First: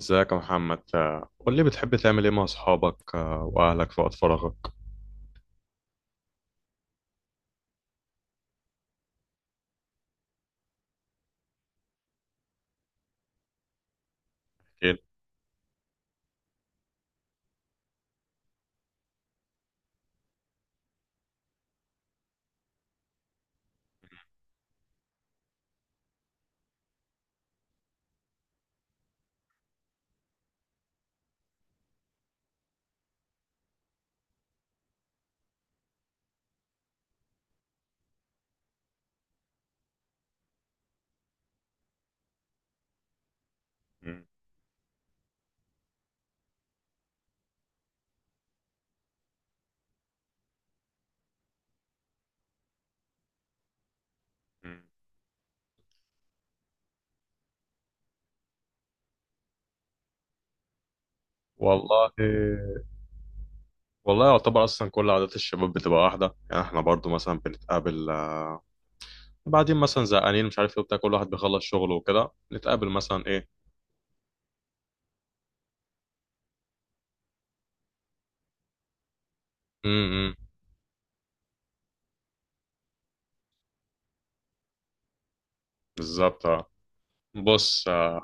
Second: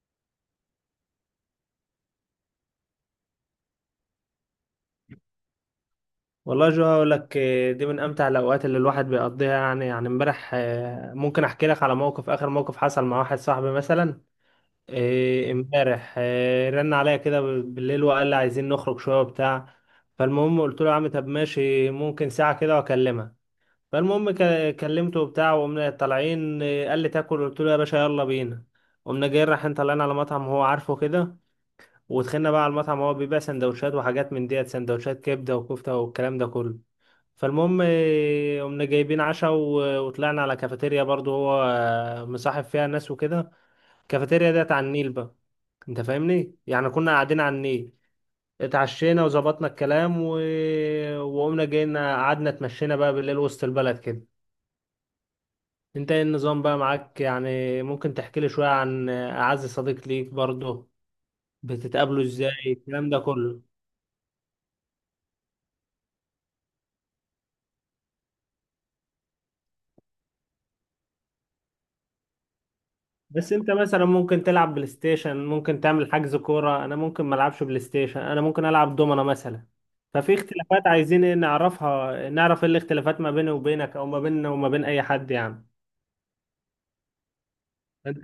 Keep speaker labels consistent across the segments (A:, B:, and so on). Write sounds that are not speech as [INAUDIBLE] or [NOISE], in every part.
A: ازيك يا محمد، قول لي بتحب تعمل ايه مع اصحابك واهلك في وقت فراغك؟
B: والله جو هقول لك دي من امتع الاوقات اللي الواحد بيقضيها، يعني امبارح ممكن احكي لك على موقف. اخر موقف حصل مع واحد صاحبي مثلا،
A: اكيد.
B: امبارح رن عليا كده بالليل وقال لي عايزين نخرج شويه وبتاع. فالمهم قلت له يا عم طب ماشي، ممكن ساعه كده واكلمها. فالمهم كلمته وبتاع وقمنا طالعين، قال لي تاكل، قلت له يا باشا يلا بينا. قمنا جايين رايحين طالعين على مطعم هو عارفه كده، ودخلنا بقى على المطعم. هو بيبيع سندوتشات وحاجات من ديت، سندوتشات كبده وكفته والكلام ده كله. فالمهم قمنا جايبين عشاء وطلعنا على كافيتيريا برضو، هو مصاحب فيها ناس وكده.
A: م-
B: الكافيتيريا ديت على النيل بقى. انت فاهمني؟ يعني كنا قاعدين على النيل، اتعشينا وظبطنا الكلام وقمنا جينا قعدنا اتمشينا بقى بالليل وسط البلد كده.
A: م.
B: انت ايه النظام بقى معاك؟ يعني ممكن تحكي لي شوية عن أعز صديق ليك برضه؟
A: والله
B: بتتقابلوا ازاي، الكلام ده كله؟
A: والله يعتبر اصلا كل عادات الشباب بتبقى واحده، يعني احنا برضو مثلا بنتقابل، بعدين مثلا زهقانين مش عارف ايه وبتاع، كل واحد بيخلص شغله وكده نتقابل مثلا ايه.
B: بس انت مثلا ممكن تلعب بلاي ستيشن، ممكن تعمل حجز كورة. انا ممكن ما العبش بلاي ستيشن، انا ممكن العب دومنا مثلا.
A: امم
B: ففي اختلافات، عايزين ايه نعرفها؟ نعرف ايه الاختلافات ما بيني وبينك، او ما بيننا وما بين اي حد يعني.
A: بالظبط آه. بص،
B: انت.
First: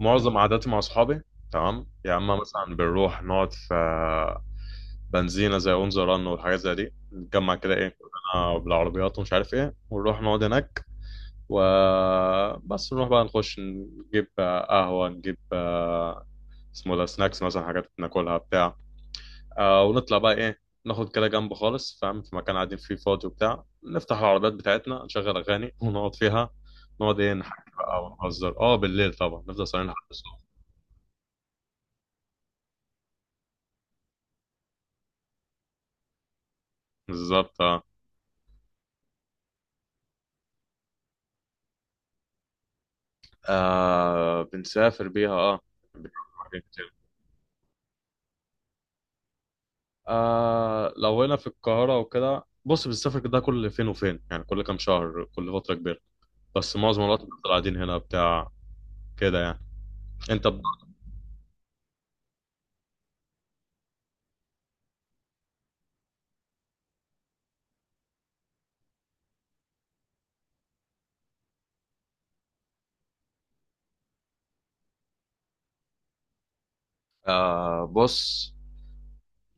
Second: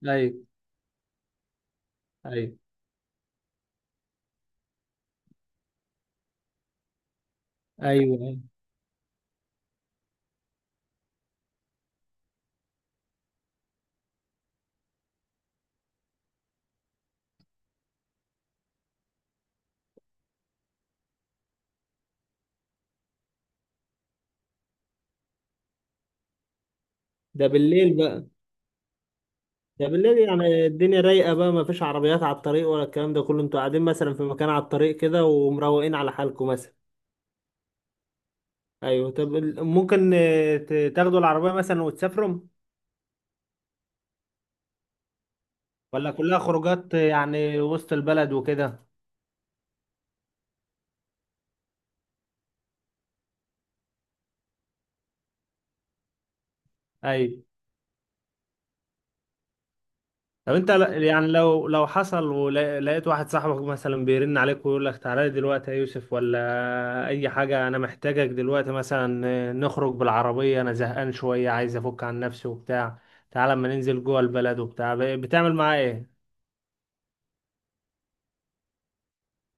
A: معظم
B: ايوه،
A: عاداتي مع اصحابي تمام، يا اما
B: ايوه،
A: مثلا بنروح نقعد في بنزينه زي اون ذا رن والحاجات زي دي، نتجمع كده ايه
B: ايوه، أيوة.
A: كلنا بالعربيات ومش عارف ايه ونروح نقعد هناك، وبس نروح بقى نخش نجيب قهوة، نجيب اسمه ده سناكس مثلا، حاجات ناكلها بتاع. ونطلع بقى ايه، ناخد كده جنب خالص فاهم، في مكان قاعدين فيه فاضي وبتاع، نفتح العربيات بتاعتنا نشغل أغاني ونقعد فيها، نقعد ايه
B: ده
A: نحكي
B: بالليل
A: بقى
B: بقى.
A: ونهزر بالليل، طبعا نفضل
B: ده
A: صايمين لحد
B: بالليل
A: الصبح.
B: يعني الدنيا رايقة بقى، ما فيش عربيات على الطريق ولا الكلام ده كله. انتوا قاعدين مثلا في مكان على الطريق كده ومروقين على حالكم مثلا.
A: بالظبط اه.
B: ايوه. طب ممكن تاخدوا العربية مثلا وتسافروا،
A: بنسافر بيها اه. بنعمل
B: ولا كلها
A: كتير.
B: خروجات يعني وسط البلد وكده؟
A: لو هنا في القاهرة وكده بص بنسافر كده كل فين وفين، يعني كل كام شهر، كل فترة كبيرة. بس معظم الوقت بنفضل
B: ايوه.
A: قاعدين هنا بتاع كده يعني. انت
B: طب انت يعني لو حصل ولقيت واحد صاحبك مثلا بيرن عليك ويقول لك تعالى لي دلوقتي يا يوسف ولا اي حاجة، انا محتاجك دلوقتي مثلا نخرج بالعربية، انا زهقان شوية عايز افك عن نفسي وبتاع، تعالى اما ننزل جوه البلد وبتاع، بتعمل معاه ايه؟
A: بص،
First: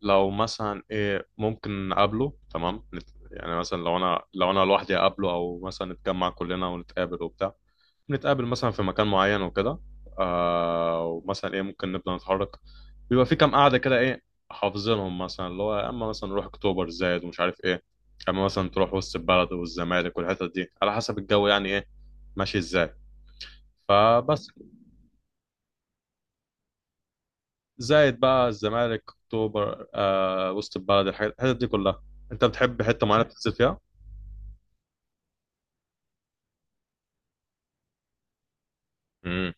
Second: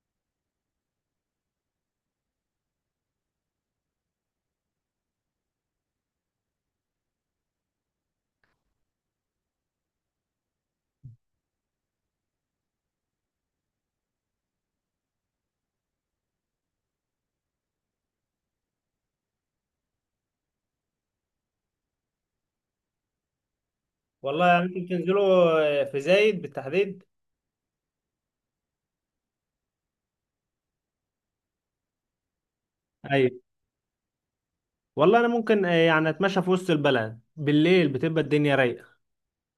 A: لو مثلا ايه ممكن نقابله تمام، يعني مثلا لو انا لوحدي اقابله، او مثلا نتجمع كلنا ونتقابل وبتاع، نتقابل مثلا في مكان معين وكده. ومثلا ايه ممكن نبدأ نتحرك. بيبقى في كام قاعدة كده ايه حافظينهم، مثلا اللي هو يا اما مثلا نروح اكتوبر زايد ومش عارف ايه، يا اما مثلا تروح وسط البلد والزمالك والحتت دي، على حسب الجو يعني ايه ماشي ازاي.
B: والله
A: فبس.
B: يعني انتوا بتنزلوا في زايد بالتحديد؟
A: زائد بقى، الزمالك، اكتوبر، وسط البلد، الحاجات الحتت دي كلها. انت بتحب حته معينه
B: ايوه.
A: تنزل فيها؟
B: والله انا ممكن يعني اتمشى في وسط البلد بالليل، بتبقى الدنيا رايقة.
A: امم.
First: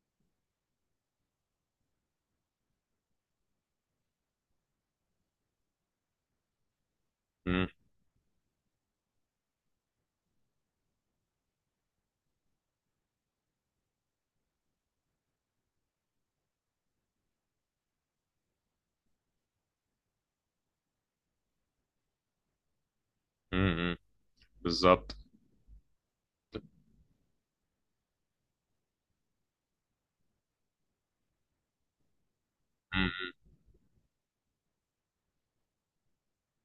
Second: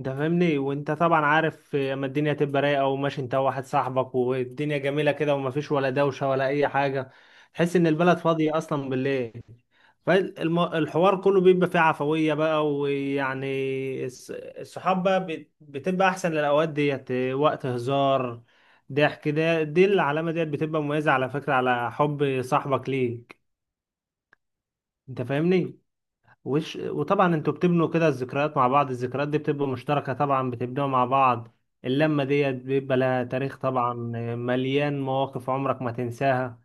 B: انت فاهمني؟ وانت طبعا عارف اما الدنيا تبقى رايقه وماشي انت وواحد صاحبك، والدنيا جميله كده ومفيش ولا دوشه ولا اي حاجه.
A: امم.
B: تحس ان البلد فاضيه اصلا بالليل. فالحوار كله بيبقى فيه عفويه بقى، ويعني الصحاب بقى بتبقى احسن للاوقات ديت، وقت هزار، ضحك. ده دي العلامه ديت بتبقى مميزه على فكره على حب صاحبك ليك.
A: امم. بالظبط.
B: انت فاهمني؟ وطبعا انتوا بتبنوا كده الذكريات مع بعض. الذكريات دي بتبقى مشتركة طبعا، بتبنوها مع بعض. اللمة ديت بيبقى لها
A: مم.
B: تاريخ طبعا، مليان مواقف عمرك ما تنساها.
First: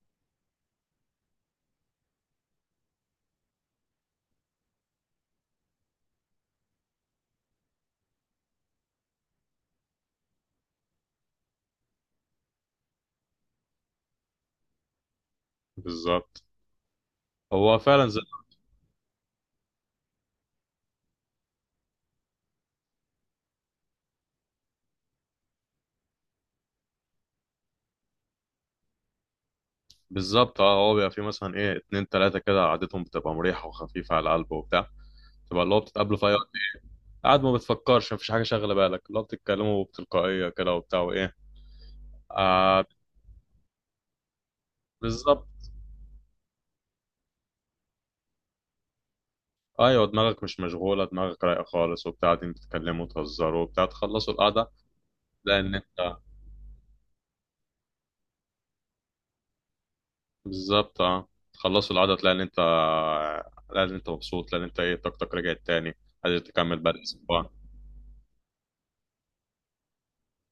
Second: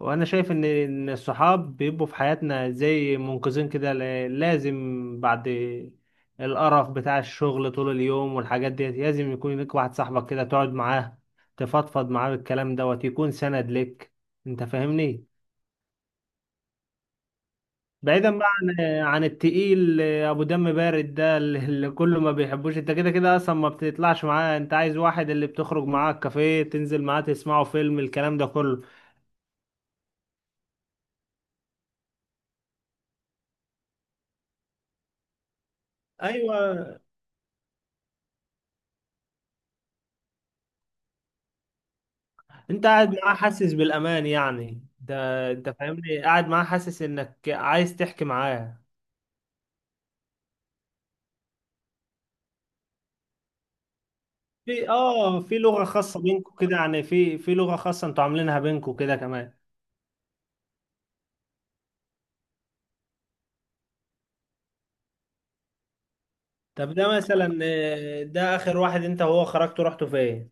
B: وانا شايف ان الصحاب بيبقوا في حياتنا زي منقذين كده. لازم بعد القرف بتاع الشغل طول اليوم والحاجات ديت، لازم يكون لك واحد صاحبك كده تقعد معاه، تفضفض معاه بالكلام دوت، يكون سند لك. انت فاهمني؟
A: بالظبط. هو فعلا زي.
B: بعيدا بقى عن عن التقيل ابو دم بارد ده اللي كله ما بيحبوش. انت كده كده اصلا ما بتطلعش معاه. انت عايز واحد اللي بتخرج معاه الكافيه، تنزل معاه، تسمعوا فيلم، الكلام ده كله.
A: بالظبط اه، هو بيبقى فيه مثلا ايه اتنين تلاته كده قعدتهم بتبقى مريحه وخفيفه على القلب وبتاع، تبقى اللي هو بتتقابلوا في اي وقت،
B: ايوه.
A: قاعد ما بتفكرش، مفيش حاجه شاغله بالك، اللي هو بتتكلموا بتلقائيه كده وبتاع وايه.
B: انت
A: آه.
B: قاعد معاه حاسس بالامان يعني، ده
A: بالظبط.
B: انت فاهمني قاعد معاه حاسس انك عايز تحكي معاه.
A: ايوه، دماغك مش مشغوله، دماغك رايقه خالص وبتاع، قاعدين بتتكلموا وتهزروا وبتاع تخلصوا القعده.
B: في اه في
A: لان
B: لغة
A: انت
B: خاصة بينكم كده يعني؟ في لغة خاصة انتوا عاملينها بينكم كده كمان؟
A: بالظبط اه، تخلصوا العدد، تلاقي ان انت مبسوط، تلاقي ان انت ايه طاقتك رجعت تاني، قادر تكمل
B: طب
A: باقي
B: ده
A: الاسبوع.
B: مثلا ده اخر واحد انت وهو خرجتوا، رحتوا فين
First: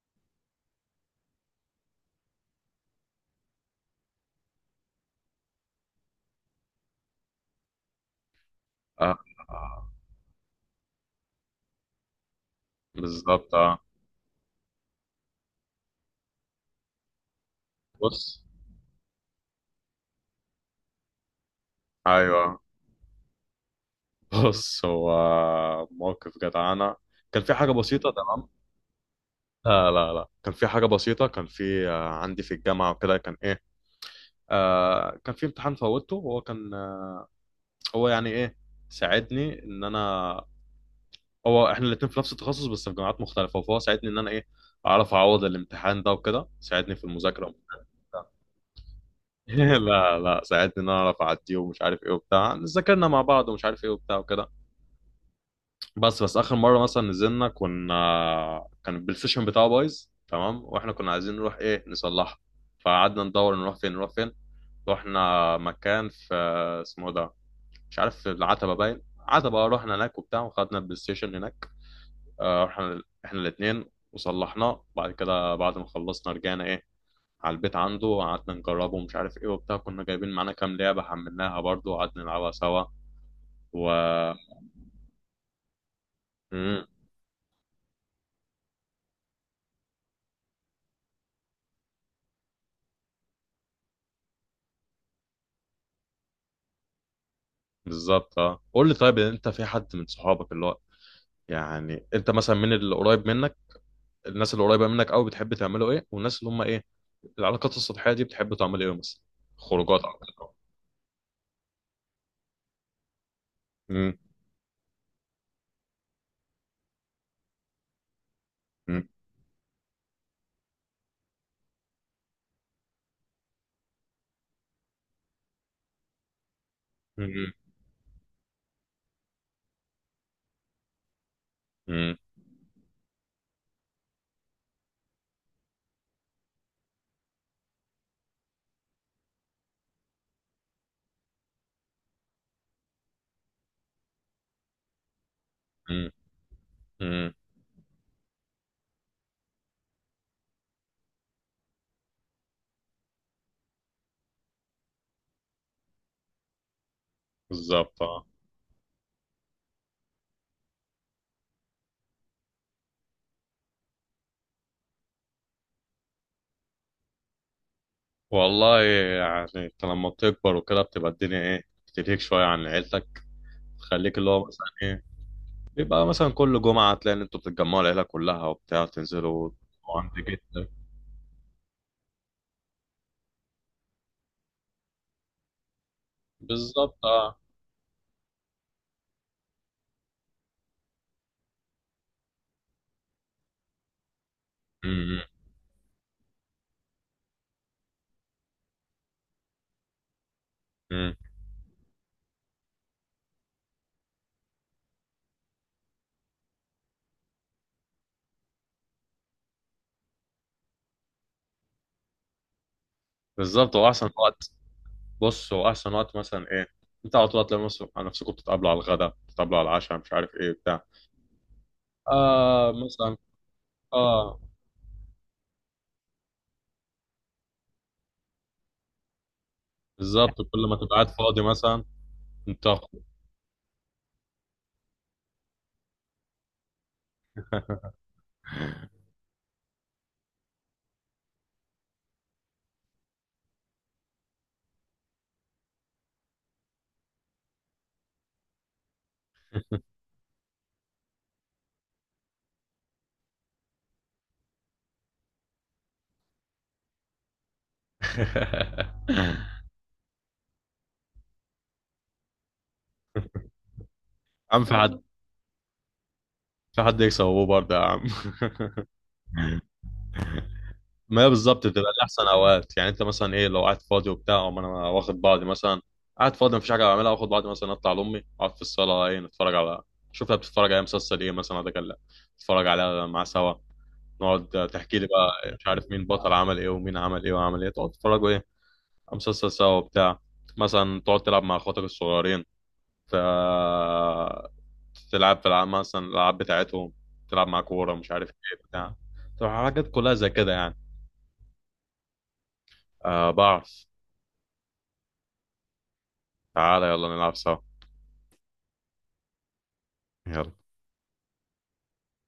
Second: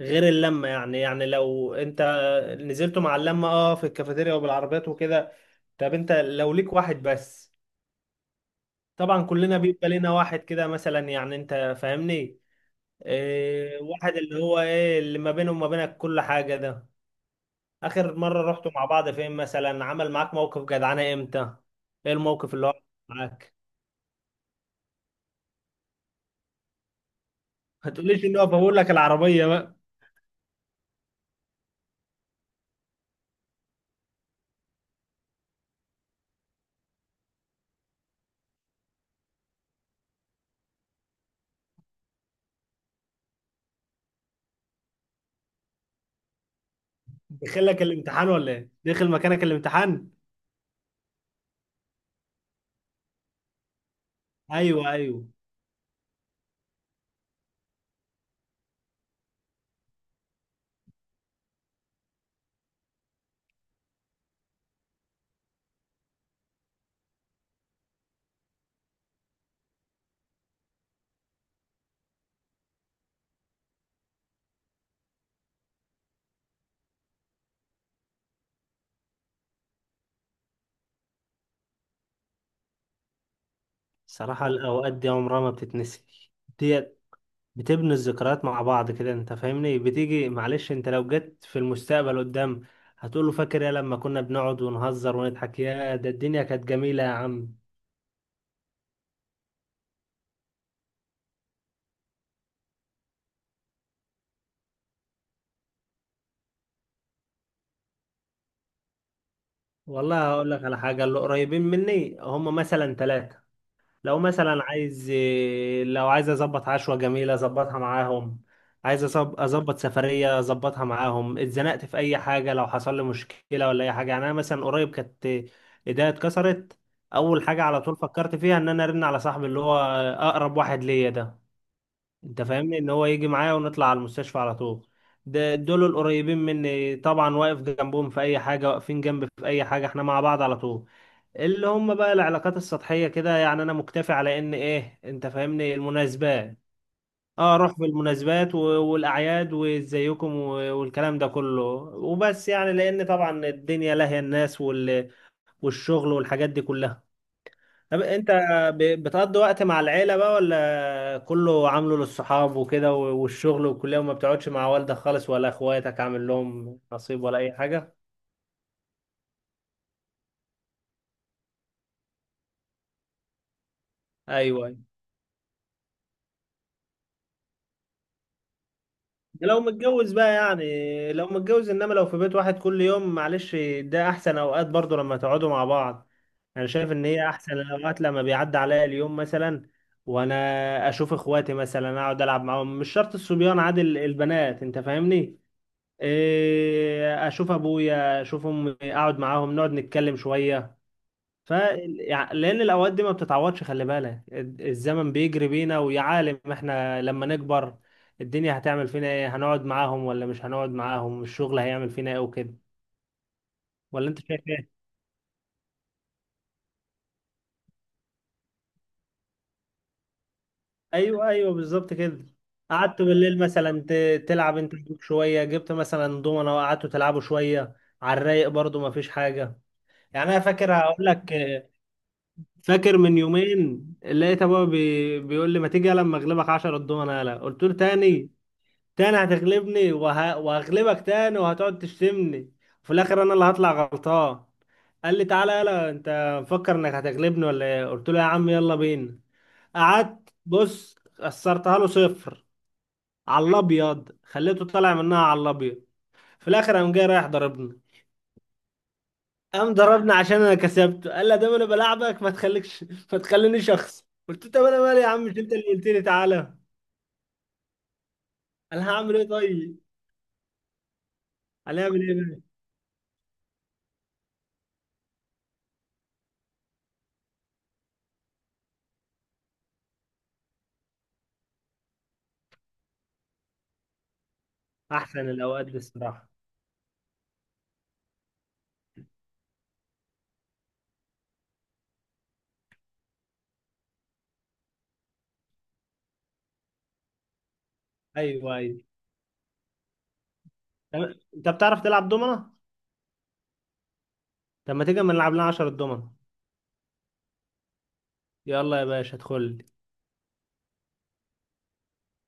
B: غير اللمة؟ يعني لو انت نزلتوا مع اللمة في الكافيتيريا وبالعربيات وكده، طب انت لو ليك واحد بس،
A: اه.
B: طبعا كلنا بيبقى
A: آه.
B: لنا واحد كده مثلا، يعني انت فاهمني،
A: بالظبط اه.
B: واحد اللي هو ايه، اللي ما بينه وما بينك كل حاجة ده، اخر
A: بص.
B: مرة رحتوا مع بعض فين مثلا؟ عمل معاك موقف جدعانة امتى؟ ايه الموقف
A: ايوه.
B: اللي هو عمل معاك؟
A: [LAUGHS] بص هو موقف جدعانة، كان في حاجة
B: ما
A: بسيطة
B: تقوليش ان هو
A: تمام.
B: بقول لك العربية بقى.
A: لا لا لا، كان في حاجة بسيطة، كان في عندي في الجامعة وكده كان إيه، كان في امتحان فوتته، وهو كان هو يعني إيه، ساعدني إن أنا، هو احنا الاتنين في نفس التخصص بس في جامعات مختلفه، فهو ساعدني ان انا ايه اعرف اعوض الامتحان ده، وكده ساعدني في المذاكره
B: دخل
A: وبتاع.
B: لك الامتحان ولا ايه؟ دخل مكانك
A: [LAUGHS]
B: الامتحان؟
A: لا لا، ساعدني ان انا اعرف اعديه ومش عارف ايه وبتاع، ذاكرنا مع بعض ومش عارف ايه وبتاع وكده.
B: ايوه، ايوه.
A: بس بس اخر مره مثلا نزلنا، كنا كان البلاي ستيشن بتاعه بايظ تمام، واحنا كنا عايزين نروح ايه نصلحه، فقعدنا ندور نروح فين نروح فين. رحنا مكان في اسمه ده مش عارف، في العتبه باين، عتبه، رحنا هناك وبتاع وخدنا البلاي ستيشن هناك، رحنا احنا الاتنين وصلحناه، بعد كده بعد ما خلصنا رجعنا ايه على البيت عنده، وقعدنا نجربه ومش عارف ايه وبتاع، كنا جايبين معانا كام لعبة حملناها برضه وقعدنا نلعبها سوا و
B: صراحة الأوقات دي عمرها ما بتتنسي
A: مم.
B: ديت. بتبني الذكريات مع بعض كده، أنت فاهمني؟ بتيجي، معلش، أنت لو جيت في المستقبل قدام هتقوله فاكر يا لما كنا بنقعد ونهزر ونضحك، يا ده الدنيا كانت جميلة يا عم.
A: بالظبط اه، قول لي طيب، انت في حد من صحابك اللي هو يعني انت مثلا من اللي قريب منك، الناس اللي قريبة منك قوي بتحب تعملوا ايه، والناس اللي هم ايه العلاقات السطحية دي بتحب تعمل ايه مثلا؟ خروجات
B: والله
A: أكتر.
B: هقول لك على حاجة. اللي قريبين مني هم مثلا ثلاثة.
A: مم.
B: لو مثلا عايز لو عايز اظبط عشوة جميلة اظبطها معاهم، عايز
A: مم.
B: اظبط سفرية اظبطها معاهم، اتزنقت في اي حاجة، لو حصل لي مشكلة ولا اي حاجة يعني. انا مثلا قريب كانت ايديا اتكسرت، اول
A: مم.
B: حاجة على طول فكرت فيها ان انا ارن على صاحبي اللي هو اقرب واحد ليا ده.
A: مم.
B: انت فاهمني؟ ان هو يجي معايا ونطلع على المستشفى على طول. ده دول القريبين مني طبعا، واقف جنبهم في اي حاجه، واقفين جنبي في اي حاجه، احنا مع بعض على طول. اللي هم بقى العلاقات السطحيه كده، يعني انا مكتفي على ان ايه، انت فاهمني،
A: مم.
B: المناسبات.
A: مم.
B: اه اروح في المناسبات والاعياد وازيكم والكلام ده كله، وبس يعني. لان طبعا الدنيا لاهيه الناس والشغل والحاجات دي كلها. طب
A: بالظبط اه.
B: انت بتقضي وقت مع العيلة بقى، ولا كله عامله للصحاب وكده والشغل والكلية، وما بتقعدش مع والدك خالص ولا اخواتك، عامل لهم نصيب ولا اي حاجة؟
A: والله يعني انت لما بتكبر وكده بتبقى الدنيا ايه بتلهيك شويه عن عيلتك، تخليك اللي هو مثلا
B: ايوه، ايوه.
A: ايه بيبقى مثلا كل جمعه تلاقي ان انتوا بتتجمعوا العيله كلها وبتاع
B: ده
A: تنزلوا
B: لو
A: عند
B: متجوز بقى
A: جدك.
B: يعني، لو متجوز. انما لو في بيت واحد كل يوم، معلش ده احسن اوقات برضو لما تقعدوا مع بعض. انا شايف
A: بالظبط
B: ان هي
A: اه.
B: احسن الاوقات لما بيعدي عليا اليوم مثلا وانا اشوف اخواتي مثلا، اقعد العب معاهم، مش شرط الصبيان، عادي البنات، انت
A: امم.
B: فاهمني، اشوف ابويا، اشوف امي، اقعد معاهم نقعد نتكلم شويه.
A: امم.
B: ف يعني لان الاوقات دي ما بتتعوضش. خلي بالك الزمن بيجري بينا، ويا عالم احنا لما نكبر الدنيا هتعمل فينا ايه، هنقعد معاهم ولا مش هنقعد معاهم، الشغل هيعمل فينا ايه وكده.
A: بالظبط، هو
B: ولا
A: احسن
B: انت شايف
A: وقت.
B: ايه؟
A: بص هو احسن وقت مثلا ايه انت على طول هتلاقي نفسكم بتتقابلوا على الغدا، بتتقابلوا على العشاء مش عارف ايه بتاع.
B: ايوه، ايوه، بالظبط كده.
A: اه
B: قعدت
A: مثلا.
B: بالليل مثلا
A: اه.
B: تلعب انت وأبوك شويه، جبت مثلا دومنا وقعدتوا تلعبوا شويه، على الرايق برضو ما فيش حاجه. يعني انا
A: بالظبط، كل
B: فاكر
A: ما تبقى
B: هقول
A: قاعد
B: لك.
A: فاضي مثلا. انت.
B: فاكر من يومين لقيت ابويا بيقول لي ما تيجي لما اغلبك 10 الضمنه، يلا. قلت له تاني؟ تاني هتغلبني وهغلبك تاني وهتقعد تشتمني، وفي الاخر انا اللي هطلع غلطان. قال لي تعالى يلا، انت مفكر انك هتغلبني ولا ايه؟ قلت له يا عم يلا بينا. قعدت بص خسرتها له صفر على الابيض، خليته طالع منها على الابيض. في الاخر قام جاي رايح ضربني. قام ضربني عشان انا كسبته. قال لا دام انا بلاعبك ما تخليكش، ما
A: [LAUGHS]
B: تخلينيش شخص. قلت له طب
A: عم، في
B: انا مالي
A: حد
B: يا عم، مش انت اللي قلت لي تعالى؟
A: عشان حد يكسب ابوه برضه يا عم؟ [LAUGHS]
B: انا هعمل ايه طيب؟
A: ما هي بالظبط بتبقى
B: هنعمل ايه
A: احسن
B: بقى؟
A: اوقات، يعني انت مثلا ايه لو قاعد فاضي وبتاع أقوم انا واخد بعضي مثلا، قاعد فاضي مفيش حاجه اعملها واخد بعضي مثلا، اطلع لامي اقعد في الصاله ايه نتفرج على، شوفها بتتفرج على مسلسل ايه مثلا ده كان، نتفرج عليها مع سوا، نقعد تحكي لي
B: احسن
A: بقى
B: الاوقات
A: مش
B: دي
A: عارف مين
B: الصراحه.
A: بطل عمل ايه، ومين عمل ايه وعمل ايه، تقعد تتفرجوا ايه على مسلسل سوا وبتاع، مثلا تقعد تلعب مع اخواتك الصغيرين، ت... تلعب في العاب مثلا الالعاب بتاعتهم، تلعب مع كوره مش عارف
B: ايوه،
A: ايه
B: ايوه.
A: بتاع، تبقى حاجات كلها زي كده يعني.
B: انت بتعرف تلعب دومنه؟
A: آه بعرف.
B: طب ما تيجي اما نلعب لنا 10 دومنه.
A: تعالى يلا نلعب سوا.
B: يلا يا باشا ادخل لي.
A: يلا.